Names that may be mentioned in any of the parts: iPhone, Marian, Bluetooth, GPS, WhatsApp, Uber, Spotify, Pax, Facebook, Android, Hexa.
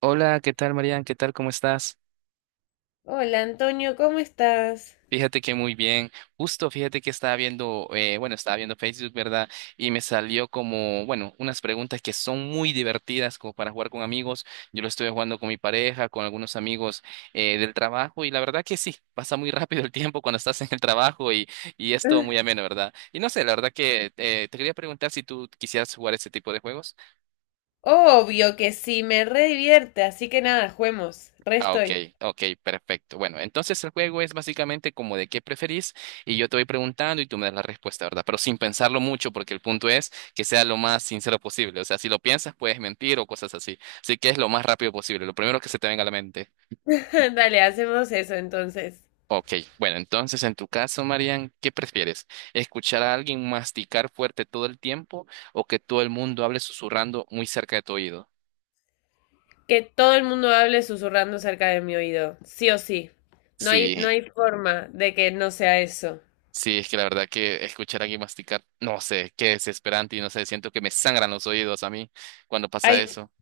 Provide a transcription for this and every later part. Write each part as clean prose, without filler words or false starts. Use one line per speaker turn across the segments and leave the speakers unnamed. Hola, ¿qué tal, Marian? ¿Qué tal? ¿Cómo estás?
Hola Antonio, ¿cómo estás?
Fíjate que muy bien. Justo, fíjate que estaba viendo, bueno, estaba viendo Facebook, ¿verdad? Y me salió como, bueno, unas preguntas que son muy divertidas como para jugar con amigos. Yo lo estuve jugando con mi pareja, con algunos amigos del trabajo y la verdad que sí, pasa muy rápido el tiempo cuando estás en el trabajo y es todo muy ameno, ¿verdad? Y no sé, la verdad que te quería preguntar si tú quisieras jugar ese tipo de juegos.
Obvio que sí, me re divierte, así que nada, juguemos. Re
Ah, ok,
estoy.
ok, perfecto. Bueno, entonces el juego es básicamente como de qué preferís y yo te voy preguntando y tú me das la respuesta, ¿verdad? Pero sin pensarlo mucho porque el punto es que sea lo más sincero posible. O sea, si lo piensas puedes mentir o cosas así. Así que es lo más rápido posible, lo primero que se te venga a la mente.
Dale, hacemos eso entonces.
Ok, bueno, entonces en tu caso, Marian, ¿qué prefieres? ¿Escuchar a alguien masticar fuerte todo el tiempo o que todo el mundo hable susurrando muy cerca de tu oído?
Que todo el mundo hable susurrando cerca de mi oído, sí o sí. No hay, no
Sí.
hay forma de que no sea eso.
Sí, es que la verdad que escuchar aquí masticar, no sé, qué desesperante y no sé, siento que me sangran los oídos a mí cuando pasa
Ay,
eso.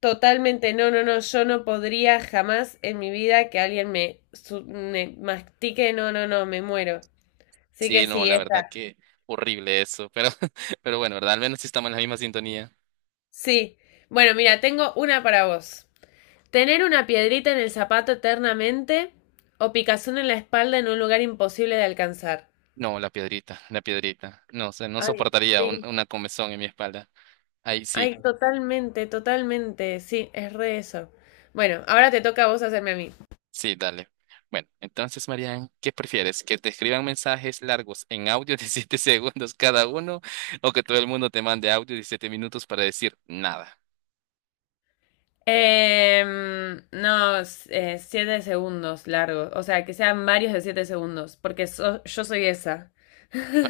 totalmente, no, no, no, yo no podría jamás en mi vida que me mastique, no, no, no, me muero. Así que
Sí, no,
sí,
la verdad
esta.
que horrible eso, pero, pero bueno, ¿verdad? Al menos sí estamos en la misma sintonía.
Sí. Bueno, mira, tengo una para vos. Tener una piedrita en el zapato eternamente o picazón en la espalda en un lugar imposible de alcanzar.
No, la piedrita, la piedrita. No sé, no
Ay,
soportaría un-
sí.
una comezón en mi espalda. Ahí sí,
Ay, totalmente, totalmente. Sí, es re eso. Bueno, ahora te toca a vos hacerme a mí.
sí, dale. Bueno, entonces, Marian, ¿qué prefieres? ¿Que te escriban mensajes largos en audio de 7 segundos cada uno o que todo el mundo te mande audio de 7 minutos para decir nada?
No, siete segundos largos. O sea, que sean varios de siete segundos, porque yo soy esa.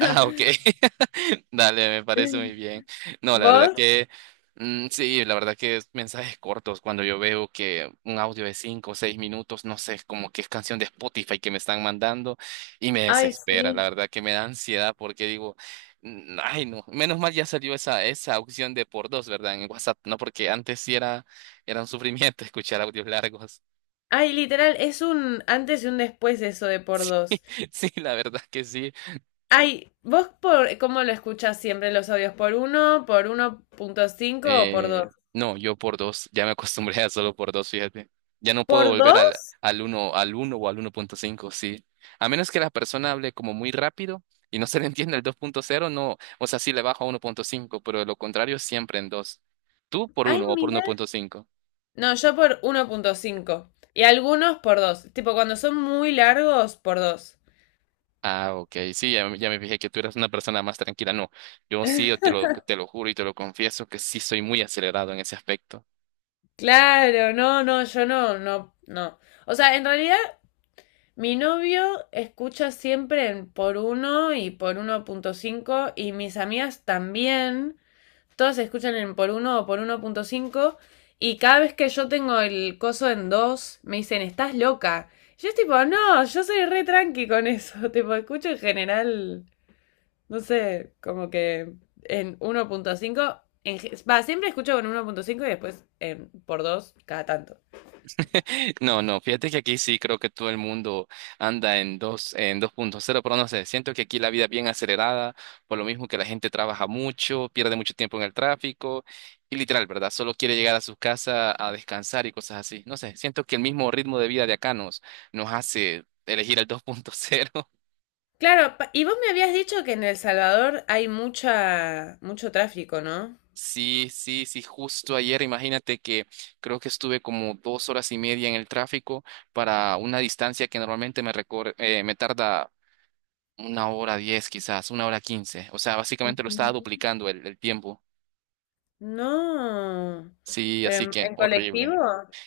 Ah, ok. Dale, me parece muy bien. No, la verdad
¿Vos?
que mm, sí, la verdad que es mensajes cortos. Cuando yo veo que un audio de cinco o seis minutos, no sé, como que es canción de Spotify que me están mandando y me
Ay,
desespera. La
sí.
verdad que me da ansiedad porque digo, mm, ay, no, menos mal ya salió esa opción de por dos, ¿verdad? En WhatsApp, no, porque antes sí era un sufrimiento escuchar audios largos.
Ay, literal, es un antes y un después eso de por dos.
Sí, la verdad que sí.
Ay, ¿vos por cómo lo escuchas siempre los audios? Por uno punto cinco o por
Eh,
dos?
no, yo por dos, ya me acostumbré a solo por dos, fíjate. Ya no puedo
¿Por
volver
dos?
al uno o al uno punto cinco. Sí. A menos que la persona hable como muy rápido y no se le entienda el dos punto cero, no, o sea, sí le bajo a uno punto cinco, pero de lo contrario siempre en dos. Tú por
Ay,
uno o por uno
mira.
punto cinco.
No, yo por uno punto cinco y algunos por dos. Tipo, cuando son muy largos, por dos.
Ah, ok, sí, ya, ya me fijé que tú eras una persona más tranquila. No, yo sí, te lo juro y te lo confieso que sí soy muy acelerado en ese aspecto.
Claro, no, no, yo no, no, no. O sea, en realidad, mi novio escucha siempre en por uno y por uno punto cinco y mis amigas también. Todos se escuchan en por uno o por uno punto cinco. Y cada vez que yo tengo el coso en 2 me dicen, estás loca. Y yo es tipo, no, yo soy re tranqui con eso. Tipo, escucho en general, no sé, como que en uno punto cinco. Va, siempre escucho con uno punto cinco y después por dos cada tanto.
No, no, fíjate que aquí sí creo que todo el mundo anda en dos punto cero, pero no sé, siento que aquí la vida es bien acelerada, por lo mismo que la gente trabaja mucho, pierde mucho tiempo en el tráfico y literal, ¿verdad? Solo quiere llegar a su casa a descansar y cosas así. No sé, siento que el mismo ritmo de vida de acá nos hace elegir el dos punto cero.
Claro, y vos me habías dicho que en El Salvador hay mucho tráfico, ¿no?
Sí, sí, sí, justo ayer, imagínate que creo que estuve como dos horas y media en el tráfico para una distancia que normalmente me tarda una hora diez quizás, una hora quince. O sea, básicamente lo estaba duplicando el tiempo.
No.
Sí, así
¿Pero
que
en colectivo?
horrible.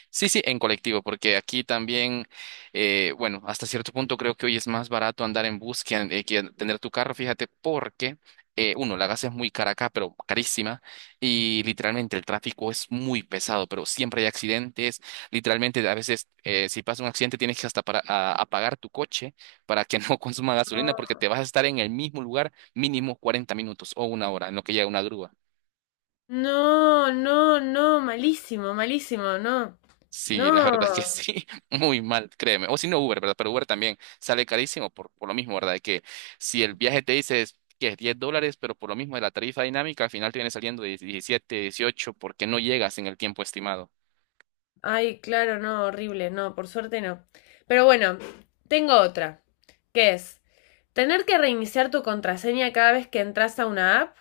Sí, sí, en colectivo, porque aquí también, bueno, hasta cierto punto creo que hoy es más barato andar en bus que tener tu carro, fíjate, porque, uno, la gas es muy cara acá, pero carísima, y literalmente el tráfico es muy pesado, pero siempre hay accidentes, literalmente a veces si pasa un accidente tienes que hasta apagar tu coche para que no consuma gasolina, porque te vas a estar en el mismo lugar mínimo 40 minutos o una hora en lo que llega una grúa.
No, no, no, malísimo, malísimo, no.
Sí, la
No.
verdad que sí, muy mal, créeme. O si no Uber, ¿verdad? Pero Uber también sale carísimo por lo mismo, ¿verdad? De que si el viaje te dice que es $10, pero por lo mismo de la tarifa dinámica, al final te viene saliendo de 17, 18, porque no llegas en el tiempo estimado.
Ay, claro, no, horrible, no, por suerte no. Pero bueno, tengo otra, que es tener que reiniciar tu contraseña cada vez que entras a una app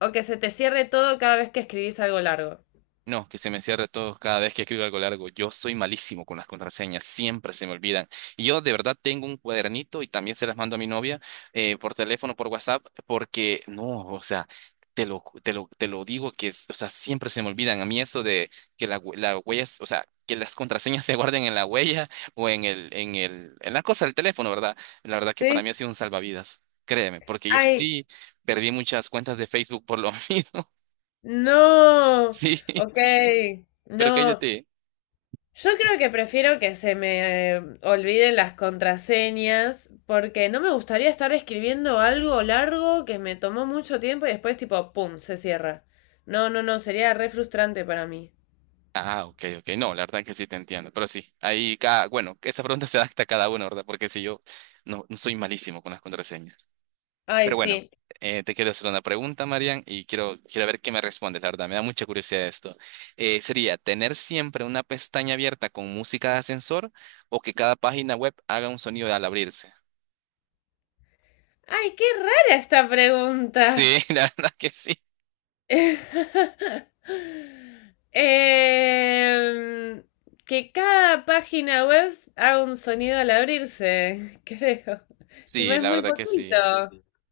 o que se te cierre todo cada vez que escribís algo largo.
No, que se me cierre todo cada vez que escribo algo largo. Yo soy malísimo con las contraseñas, siempre se me olvidan. Y yo de verdad tengo un cuadernito y también se las mando a mi novia por teléfono, por WhatsApp, porque no, o sea, te lo digo que, o sea, siempre se me olvidan. A mí eso de que la huella, o sea, que las contraseñas se guarden en la huella o en la cosa del teléfono, ¿verdad? La verdad que para mí
¿Sí?
ha sido un salvavidas, créeme, porque yo
Ay,
sí perdí muchas cuentas de Facebook por lo mismo.
no.
Sí,
Ok.
pero
No.
cállate.
Yo creo que prefiero que se me olviden las contraseñas porque no me gustaría estar escribiendo algo largo que me tomó mucho tiempo y después tipo, ¡pum!, se cierra. No, no, no, sería re frustrante para mí.
Ah, ok, ok. No, la verdad que sí te entiendo. Pero sí, ahí cada, bueno, que esa pregunta se adapta a cada uno, ¿verdad? Porque si yo no soy malísimo con las contraseñas.
Ay,
Pero bueno,
sí.
te quiero hacer una pregunta, Marian, y quiero ver qué me respondes, la verdad. Me da mucha curiosidad esto. Sería tener siempre una pestaña abierta con música de ascensor o que cada página web haga un sonido al abrirse.
Ay, qué rara esta pregunta.
Sí, la verdad que sí.
Em, que cada página web haga un sonido al abrirse, creo. Tipo,
Sí,
es
la
muy
verdad que
poquito.
sí.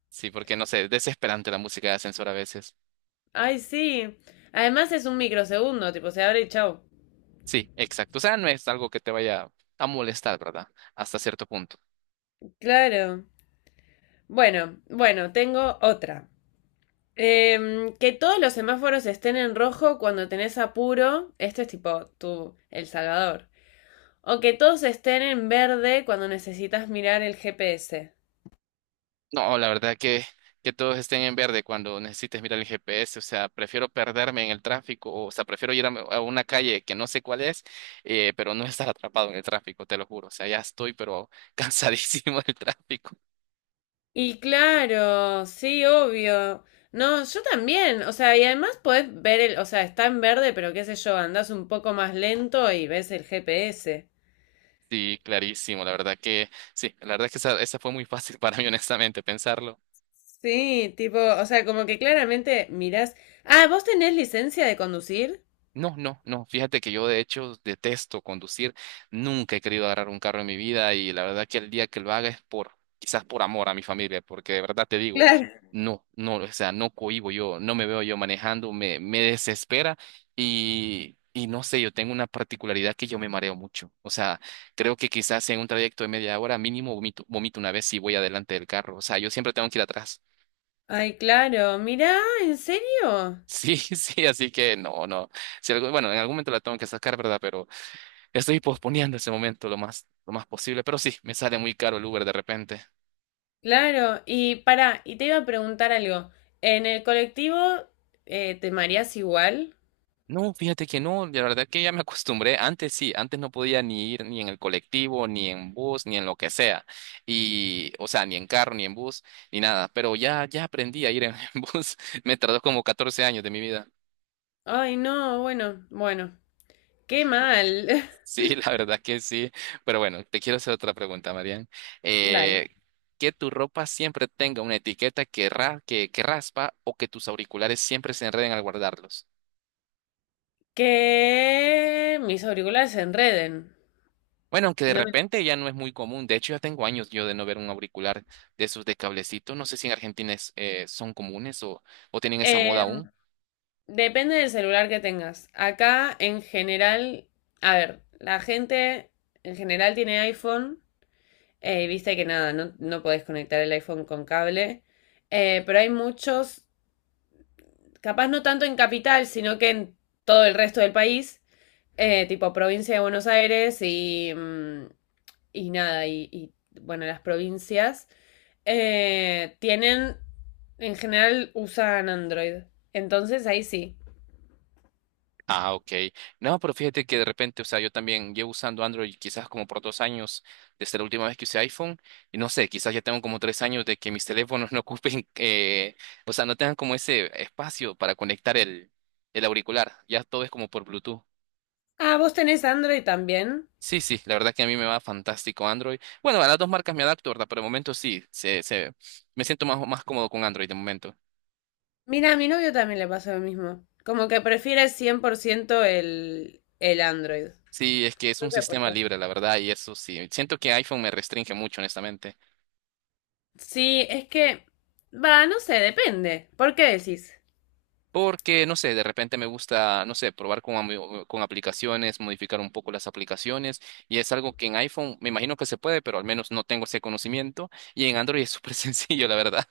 Sí, porque no sé, es desesperante la música de ascensor a veces.
Ay, sí. Además es un microsegundo, tipo, se abre y chau.
Sí, exacto. O sea, no es algo que te vaya a molestar, ¿verdad? Hasta cierto punto.
Claro. Bueno, bueno, tengo otra. Em, que todos los semáforos estén en rojo cuando tenés apuro. Esto es tipo tu, El Salvador. O que todos estén en verde cuando necesitas mirar el GPS.
No, la verdad que todos estén en verde cuando necesites mirar el GPS. O sea, prefiero perderme en el tráfico. O sea, prefiero ir a una calle que no sé cuál es, pero no estar atrapado en el tráfico, te lo juro. O sea, ya estoy, pero cansadísimo del tráfico.
Y claro, sí, obvio. No, yo también. O sea, y además podés ver o sea, está en verde, pero qué sé yo, andás un poco más lento y ves el GPS.
Sí, clarísimo. La verdad que, sí, la verdad que esa fue muy fácil para mí, honestamente, pensarlo.
Sí, tipo, o sea, como que claramente mirás. Ah, ¿vos tenés licencia de conducir?
No, no, no. Fíjate que yo de hecho detesto conducir. Nunca he querido agarrar un carro en mi vida y la verdad que el día que lo haga es por, quizás por amor a mi familia, porque de verdad te digo,
Claro.
no, no, o sea, no cohibo yo, no me veo yo manejando, me desespera y no sé, yo tengo una particularidad que yo me mareo mucho. O sea, creo que quizás en un trayecto de media hora mínimo vomito, vomito una vez si voy adelante del carro. O sea, yo siempre tengo que ir atrás.
Ay, claro, mirá, ¿en serio?
Sí, sí, así que no, no. Si algo- bueno, en algún momento la tengo que sacar, ¿verdad? Pero estoy posponiendo ese momento lo más posible, pero sí, me sale muy caro el Uber de repente.
Claro, y pará, y te iba a preguntar algo. ¿En el colectivo te mareás igual?
No, fíjate que no, la verdad que ya me acostumbré. Antes sí, antes no podía ni ir ni en el colectivo, ni en bus, ni en lo que sea. Y, o sea, ni en carro, ni en bus, ni nada. Pero ya, ya aprendí a ir en, en bus. Me tardó como 14 años de mi vida.
Ay, no, bueno, bueno, qué mal.
Sí, la verdad que sí. Pero bueno, te quiero hacer otra pregunta, Marian.
Dale.
Eh, que tu ropa siempre tenga una etiqueta que raspa o que tus auriculares siempre se enreden al guardarlos.
Que mis auriculares se enreden.
Bueno, aunque de
No me...
repente ya no es muy común. De hecho, ya tengo años yo de no ver un auricular de esos de cablecito. No sé si en Argentina son comunes o tienen esa moda
em,
aún.
depende del celular que tengas. Acá en general, a ver, la gente en general tiene iPhone, viste que nada, no podés conectar el iPhone con cable, pero hay muchos, capaz no tanto en capital, sino que en todo el resto del país, tipo provincia de Buenos Aires y, mm, y nada, y, bueno, las provincias, tienen, en general usan Android. Entonces ahí sí.
Ah, ok. No, pero fíjate que de repente, o sea, yo también llevo usando Android quizás como por 2 años desde la última vez que usé iPhone y no sé, quizás ya tengo como 3 años de que mis teléfonos no ocupen, o sea, no tengan como ese espacio para conectar el auricular. Ya todo es como por Bluetooth.
Ah, ¿vos tenés Android también?
Sí, sí, la verdad que a mí me va fantástico Android. Bueno, a las dos marcas me adapto, ¿verdad? Pero de momento sí, me siento más cómodo con Android de momento.
Mira, a mi novio también le pasa lo mismo. Como que prefiere 100% el Android.
Sí, es que es
No
un
sé por
sistema
qué.
libre, la verdad, y eso sí. Siento que iPhone me restringe mucho, honestamente.
Sí, es que, va, no sé, depende. ¿Por qué decís?
Porque, no sé, de repente me gusta, no sé, probar con aplicaciones, modificar un poco las aplicaciones. Y es algo que en iPhone me imagino que se puede, pero al menos no tengo ese conocimiento. Y en Android es súper sencillo, la verdad.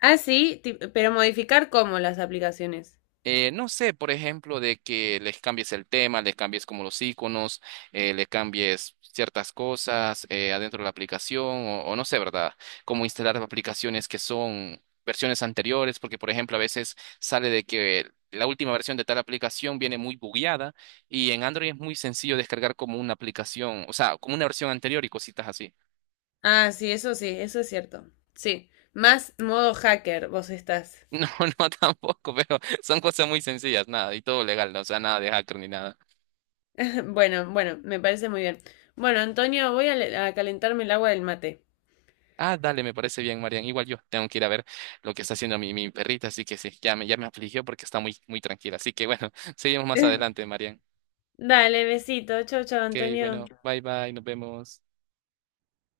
Ah, sí, pero modificar cómo las aplicaciones.
No sé, por ejemplo, de que les cambies el tema, les cambies como los iconos, le cambies ciertas cosas adentro de la aplicación, o no sé, ¿verdad? Como instalar aplicaciones que son versiones anteriores, porque, por ejemplo, a veces sale de que la última versión de tal aplicación viene muy bugueada y en Android es muy sencillo descargar como una aplicación, o sea, como una versión anterior y cositas así.
Ah, sí, eso es cierto. Sí, más modo hacker vos estás.
No, no tampoco, pero son cosas muy sencillas, nada, y todo legal, ¿no? O sea, nada de hacker ni nada.
Bueno, bueno, me parece muy bien. Bueno, Antonio, voy a, a calentarme el agua del mate.
Ah, dale, me parece bien, Marian. Igual yo tengo que ir a ver lo que está haciendo mi perrita, así que sí, ya me afligió porque está muy, muy tranquila. Así que bueno, seguimos más adelante, Marian.
Dale, besito. Chau, chau,
Ok,
Antonio.
bueno, bye bye, nos vemos.